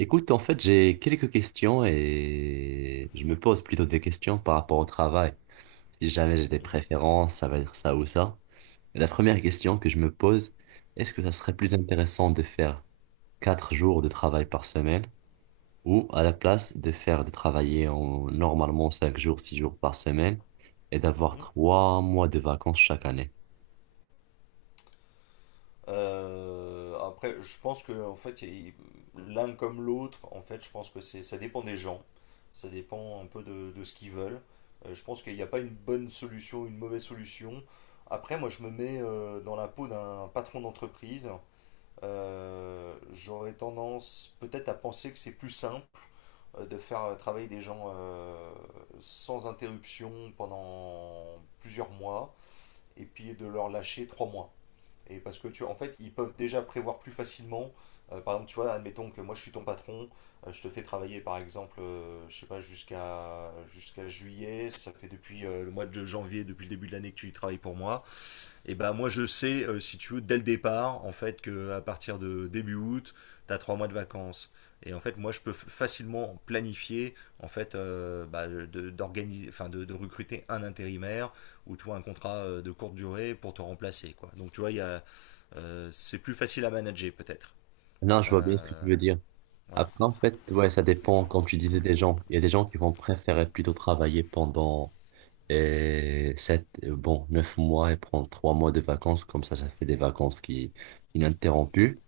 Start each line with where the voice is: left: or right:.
right: Écoute, en fait, j'ai quelques questions et je me pose plutôt des questions par rapport au travail. Si jamais j'ai des
left: Mhm,
right: préférences, ça va dire ça ou ça. Et la première question que je me pose, est-ce que ça serait plus intéressant de faire 4 jours de travail par semaine ou à la place de faire de travailler en, normalement 5 jours, 6 jours par semaine et d'avoir
left: mhm.
right: 3 mois de vacances chaque année?
left: Après, je pense que en fait, l'un comme l'autre, en fait, je pense que c'est, ça dépend des gens, ça dépend un peu de ce qu'ils veulent. Je pense qu'il n'y a pas une bonne solution, une mauvaise solution. Après, moi, je me mets dans la peau d'un patron d'entreprise. J'aurais tendance peut-être à penser que c'est plus simple de faire travailler des gens sans interruption pendant plusieurs mois et puis de leur lâcher 3 mois. Et parce que tu vois, en fait, ils peuvent déjà prévoir plus facilement. Par exemple, tu vois, admettons que moi je suis ton patron, je te fais travailler par exemple, je sais pas, jusqu'à juillet, ça fait depuis le mois de janvier, depuis le début de l'année que tu y travailles pour moi. Et ben moi je sais, si tu veux, dès le départ, en fait, que à partir de début août, tu as 3 mois de vacances. Et en fait, moi je peux facilement planifier, en fait, bah, d'organiser, enfin, de recruter un intérimaire ou tu vois, un contrat de courte durée pour te remplacer, quoi. Donc tu vois, il y a c'est plus facile à manager peut-être.
right: Non, je vois bien ce que tu
left: Euh,
right: veux dire.
left: voilà.
right: Après, en fait, ouais, ça dépend, comme tu disais, des gens. Il y a des gens qui vont préférer plutôt travailler pendant. Et 9 mois et prendre 3 mois de vacances, comme ça fait des vacances qui ininterrompues.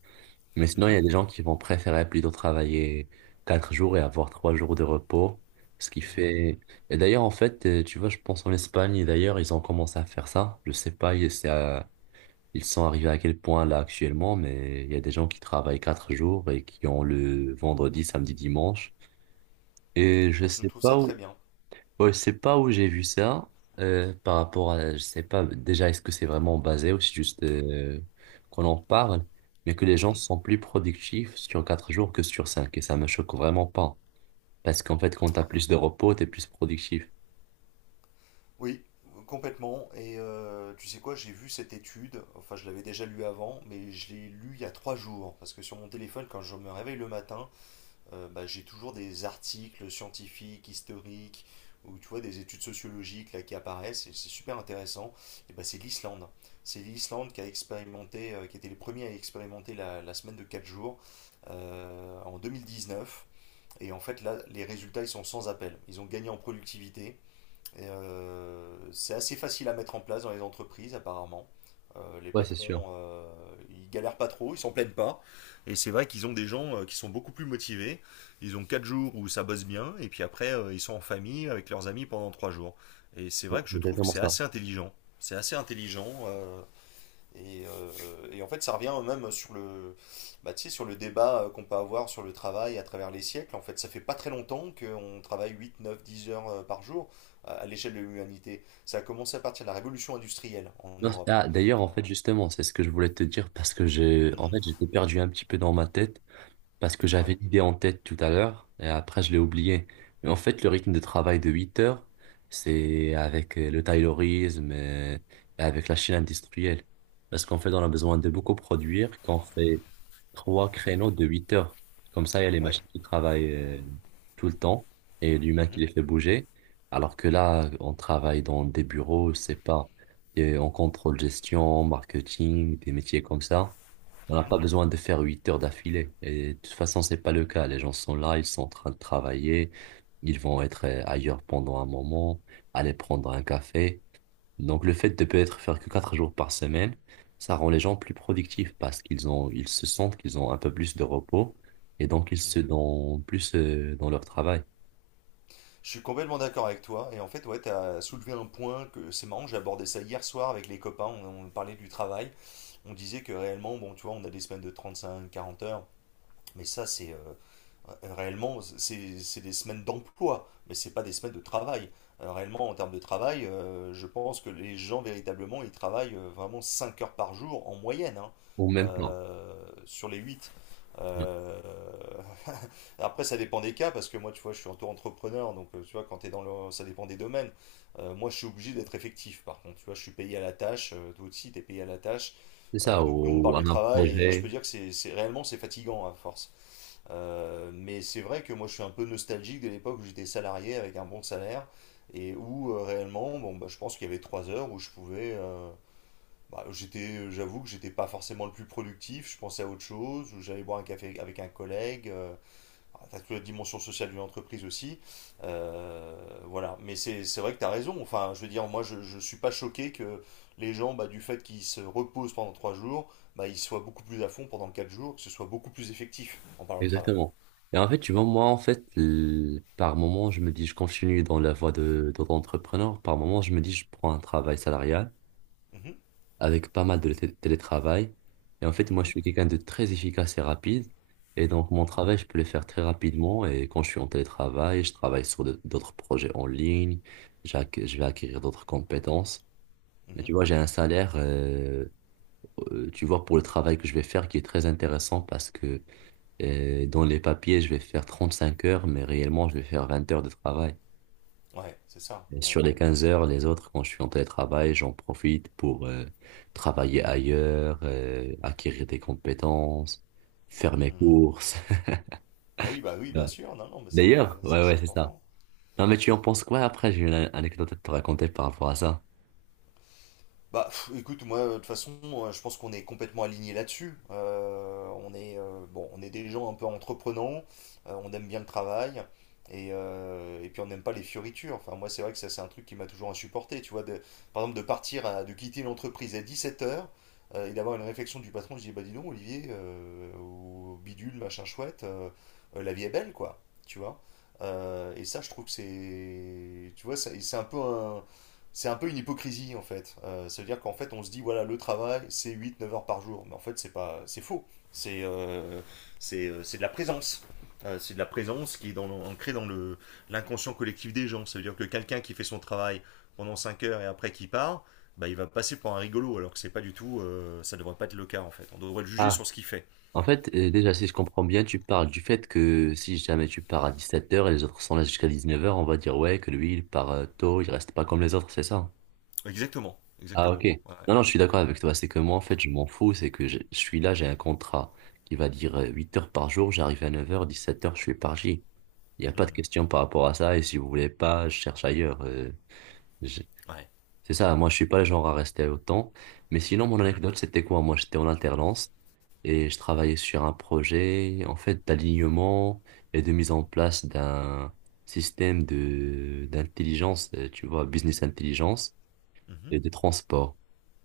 right: Mais sinon, il y
left: Mhm.
right: a des gens qui vont préférer plutôt travailler 4 jours et avoir 3 jours de repos, ce qui
left: Mhm.
right: fait. Et d'ailleurs, en fait, tu vois, je pense en Espagne, et d'ailleurs, ils ont commencé à faire ça. Je sais pas, ils sont arrivés à quel point là actuellement, mais il y a des gens qui travaillent 4 jours et qui ont le vendredi, samedi, dimanche. Et je
left: Bah, je
right: sais
left: trouve ça
right: pas
left: très
right: où.
left: bien.
right: Ouais, je sais pas où j'ai vu ça par rapport à, je sais pas déjà est-ce que c'est vraiment basé ou c'est juste qu'on en parle, mais que les gens
left: Mhm.
right: sont plus productifs sur 4 jours que sur cinq et ça me choque vraiment pas parce qu'en fait quand t'as plus de repos t'es plus productif.
left: Oui, complètement. Et tu sais quoi, j'ai vu cette étude, enfin je l'avais déjà lu avant, mais je l'ai lu il y a 3 jours, parce que sur mon téléphone, quand je me réveille le matin, bah, j'ai toujours des articles scientifiques, historiques, ou tu vois, des études sociologiques là, qui apparaissent, et c'est super intéressant. Et bah, c'est l'Islande. C'est l'Islande qui a expérimenté, qui était les premiers à expérimenter la semaine de 4 jours en 2019. Et en fait, là, les résultats, ils sont sans appel. Ils ont gagné en productivité, et c'est assez facile à mettre en place dans les entreprises, apparemment. Les
right: Ouais, c'est sûr.
left: patrons, ils galèrent pas trop, ils s'en plaignent pas. Et c'est vrai qu'ils ont des gens qui sont beaucoup plus motivés. Ils ont 4 jours où ça bosse bien, et puis après, ils sont en famille avec leurs amis pendant 3 jours. Et c'est vrai
right: Bon,
left: que
right: c'est
left: je trouve que
right: exactement
left: c'est
right: ça.
left: assez intelligent. C'est assez intelligent. Et, euh, en fait, ça revient même sur bah, tu sais, sur le débat qu'on peut avoir sur le travail à travers les siècles. En fait, ça fait pas très longtemps qu'on travaille 8 9 10 heures par jour à l'échelle de l'humanité. Ça a commencé à partir de la révolution industrielle en
right: Non,
left: Europe.
right: ah, d'ailleurs en
left: Euh,
right: fait justement c'est ce que je voulais te dire parce que j'ai en
left: mhm,
right: fait j'étais perdu un petit peu dans ma tête parce que j'avais
left: ouais,
right: l'idée en tête tout à l'heure et après je l'ai oublié. Mais en fait, le rythme de travail de 8 heures, c'est avec le taylorisme et avec la chaîne industrielle. Parce qu'en fait, on a besoin de beaucoup produire quand on fait trois créneaux de 8 heures. Comme ça, il y a les
left: ouais.
right: machines qui travaillent tout le temps et l'humain qui
left: Mhm,
right: les fait bouger. Alors que là, on travaille dans des bureaux, c'est pas, et on contrôle gestion, marketing, des métiers comme ça. On n'a
left: mhm,
right: pas besoin de faire 8 heures d'affilée. Et de toute façon, c'est pas le cas. Les gens sont là, ils sont en train de travailler. Ils vont être ailleurs pendant un moment, aller prendre un café. Donc, le fait de peut-être faire que 4 jours par semaine, ça rend les gens plus productifs parce qu'ils ont, ils se sentent qu'ils ont un peu plus de repos et donc ils se
left: mhm.
right: donnent plus dans leur travail.
left: Je suis complètement d'accord avec toi. Et en fait, ouais, tu as soulevé un point que c'est marrant, j'ai abordé ça hier soir avec les copains. On on parlait du travail. On disait que réellement, bon, tu vois, on a des semaines de 35 40 heures. Mais ça, c'est réellement, c'est des semaines d'emploi, mais c'est pas des semaines de travail. Réellement, en termes de travail, je pense que les gens, véritablement, ils travaillent vraiment 5 heures par jour en moyenne, hein,
right: Au même temps.
left: euh, sur les 8. Euh, Après, ça dépend des cas, parce que moi, tu vois, je suis auto-entrepreneur, donc tu vois, quand t'es dans le, ça dépend des domaines. Moi, je suis obligé d'être effectif, par contre, tu vois, je suis payé à la tâche, toi aussi, tu payé à la tâche.
right: C'est ça,
left: Donc, nous, on
right: ou
left: parle
right: à
left: de
right: un
left: travail, et je peux
right: projet.
left: dire que réellement, c'est fatigant à force. Mais c'est vrai que moi je suis un peu nostalgique de l'époque où j'étais salarié avec un bon salaire et où réellement, bon, bah, je pense qu'il y avait 3 heures où je pouvais. Bah, j'avoue que j'étais pas forcément le plus productif, je pensais à autre chose, où j'allais boire un café avec un collègue. Ah, t'as toute la dimension sociale d'une entreprise aussi. Euh, voilà, mais c'est vrai que t'as raison. Enfin, je veux dire, moi je suis pas choqué que les gens, bah, du fait qu'ils se reposent pendant 3 jours, bah, ils soient beaucoup plus à fond pendant 4 jours, que ce soit beaucoup plus effectif en parlant de travail.
right: Exactement. Et en fait, tu vois, moi, en fait, par moment, je me dis, je continue dans la voie de l'entrepreneur. Par moment, je me dis, je prends un travail salarial
left: Mhm.
right: avec pas mal de télétravail. Et en fait, moi, je
left: Mhm,
right: suis quelqu'un de très efficace et rapide. Et donc, mon
left: mhm,
right: travail, je peux le faire très rapidement. Et quand je suis en télétravail, je travaille sur d'autres projets en ligne. Je vais acquérir d'autres compétences. Mais tu
left: mhm.
right: vois, j'ai un salaire, tu vois, pour le travail que je vais faire qui est très intéressant parce que et dans les papiers, je vais faire 35 heures, mais réellement, je vais faire 20 heures de travail.
left: Ouais, c'est ça.
right: Et
left: Ouais.
right: sur les 15 heures, les autres, quand je suis en télétravail, j'en profite pour travailler ailleurs, acquérir des compétences, faire mes
left: Hmm.
right: courses.
left: Bah oui, bien
right: Ouais.
left: sûr. Non, non, mais
right: D'ailleurs,
left: ça,
right: ouais, ouais,
left: c'est
right: c'est ça.
left: important.
right: Non, mais tu en penses quoi après? J'ai une anecdote à te raconter par rapport à ça.
left: Bah, pff, écoute, moi, de toute façon, je pense qu'on est complètement alignés là-dessus. On est, bon, on est des gens un peu entreprenants, on aime bien le travail, et et puis on n'aime pas les fioritures. Enfin, moi, c'est vrai que ça, c'est un truc qui m'a toujours insupporté, tu vois, de, par exemple, de quitter l'entreprise à 17h, et d'avoir une réflexion du patron, je dis, bah dis donc, Olivier, au bidule, machin chouette, la vie est belle, quoi, tu vois. Et ça, je trouve que c'est, tu vois, c'est un peu un c'est un peu une hypocrisie en fait. Ça veut dire qu'en fait on se dit voilà le travail c'est 8 9 heures par jour. Mais en fait c'est pas c'est faux. C'est euh, c'est de la présence. C'est de la présence qui est dans, ancrée dans le l'inconscient collectif des gens. Ça veut dire que quelqu'un qui fait son travail pendant 5 heures et après qui part, bah, il va passer pour un rigolo alors que c'est pas du tout ça devrait pas être le cas en fait. On devrait le juger
right: Ah,
left: sur ce qu'il fait.
right: en fait, déjà, si je comprends bien, tu parles du fait que si jamais tu pars à 17h et les autres sont là jusqu'à 19h, on va dire, ouais, que lui, il part tôt, il reste pas comme les autres, c'est ça?
left: Exactement,
right: Ah, ok.
left: exactement. Ouais.
right: Non, non, je suis d'accord avec toi. C'est que moi, en fait, je m'en fous. C'est que je suis là, j'ai un contrat qui va dire 8 heures par jour, j'arrive à 9h, 17h, je suis parti. Il n'y a pas de
left: Mhm.
right: question par rapport à ça. Et si vous voulez pas, je cherche ailleurs. Je-
left: Ouais.
right: C'est ça, moi, je suis pas le genre à rester autant. Mais sinon, mon
left: Mhm.
right: anecdote, c'était quoi? Moi, j'étais en alternance et je travaillais sur un projet, en fait, d'alignement et de mise en place d'un système de d'intelligence, tu vois, business intelligence
left: Mhm.
right: et de transport.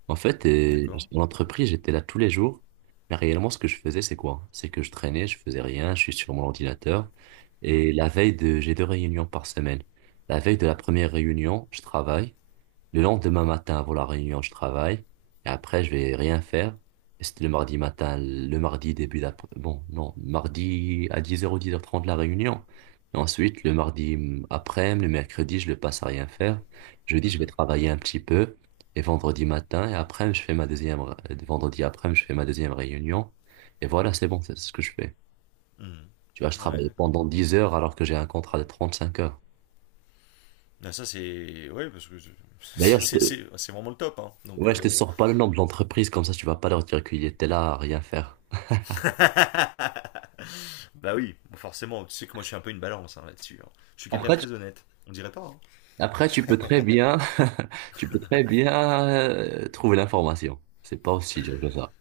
right: En fait,
left: D'accord.
right: en entreprise, j'étais là tous les jours. Mais réellement, ce que je faisais, c'est quoi? C'est que je traînais, je faisais rien, je suis sur mon ordinateur. Et
left: Mhm.
right: la veille de, j'ai deux réunions par semaine. La veille de la première réunion, je travaille. Le lendemain matin, avant la réunion, je travaille. Et après, je vais rien faire. Et c'était le mardi matin, le mardi début d'après. Bon, non, mardi à 10h ou 10h30 la réunion. Et ensuite, le mardi après, le mercredi, je le passe à rien faire. Jeudi, je vais
left: Mhm.
right: travailler un petit peu. Et vendredi matin, et après, je fais ma deuxième, vendredi après, je fais ma deuxième réunion. Et voilà, c'est bon, c'est ce que je fais.
left: Mhm.
right: Tu vois, je
left: Ouais,
right: travaille
left: d'accord.
right: pendant 10 heures alors que j'ai un contrat de 35 heures.
left: Ben ça, c'est. Ouais, parce que
right: D'ailleurs,
left: c'est vraiment le top. Hein. Donc,
right: ouais, je te sors pas le nom de l'entreprise, comme ça tu vas pas leur dire qu'il était là à rien faire.
left: bah oui, forcément. Tu sais que moi, je suis un peu une balance hein, là-dessus. Hein. Je suis quelqu'un de
right: Après, tu,
left: très honnête. On dirait pas. Hein.
right: après, tu peux très bien, tu peux très bien trouver l'information. C'est pas aussi dur que ça.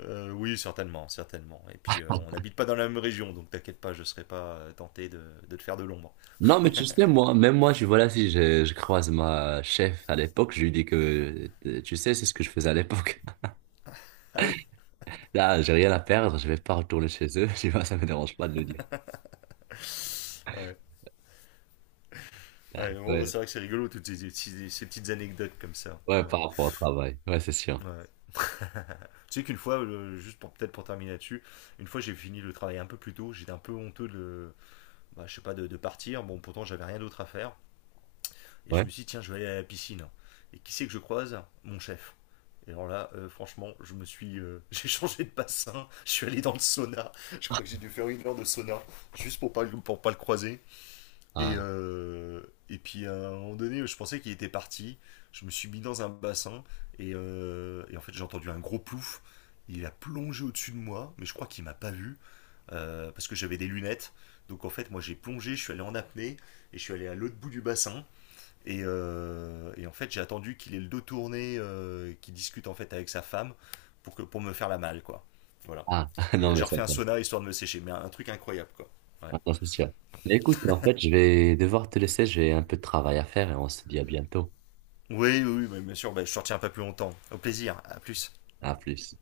left: Oui, certainement, certainement. Et puis, on n'habite pas dans la même région, donc t'inquiète pas, je serais pas tenté de te faire de l'ombre.
right: Non, mais tu sais, moi, même moi, je, voilà, si je croise ma chef à l'époque, je lui dis que, tu sais, c'est ce que je faisais à l'époque.
left: Ah oui.
right: Là, j'ai rien à perdre, je vais pas retourner chez eux, tu vois, ça me dérange pas de le dire.
left: Ouais. Ouais,
right: Ouais,
left: bon, bah,
right: ouais,
left: c'est vrai que c'est rigolo, toutes ces, ces petites anecdotes comme ça.
right: ouais,
left: Ouais.
right: par rapport au travail. Ouais, c'est sûr.
left: Ouais. Tu sais qu'une fois, juste pour peut-être pour terminer là-dessus, une fois j'ai fini le travail un peu plus tôt, j'étais un peu honteux de, bah, je sais pas, de partir. Bon, pourtant j'avais rien d'autre à faire. Et je
right: Ouais.
left: me suis dit, tiens, je vais aller à la piscine. Et qui c'est que je croise mon chef. Et alors là, franchement, j'ai changé de bassin, je suis allé dans le sauna. Je crois que j'ai dû faire 1 heure de sauna juste pour pas le croiser. Et
right: Ah,
left: euh, et puis à un moment donné, je pensais qu'il était parti. Je me suis mis dans un bassin et et en fait j'ai entendu un gros plouf. Il a plongé au-dessus de moi, mais je crois qu'il m'a pas vu parce que j'avais des lunettes. Donc en fait, moi j'ai plongé, je suis allé en apnée et je suis allé à l'autre bout du bassin. Et et en fait, j'ai attendu qu'il ait le dos tourné, qu'il discute en fait avec sa femme pour, pour me faire la malle, quoi. Voilà.
right: ah, non,
left: Et
right: mais
left: j'ai
right: ça,
left: refait un sauna histoire de me sécher, mais un truc incroyable, quoi. Ouais.
right: ah, non, c'est sûr. Mais écoute, en fait, je vais devoir te laisser, j'ai un peu de travail à faire et on se dit à bientôt.
left: Oui, oui, oui, bien sûr, bah, je ne retiens pas plus longtemps. Au plaisir, à plus.
right: À plus.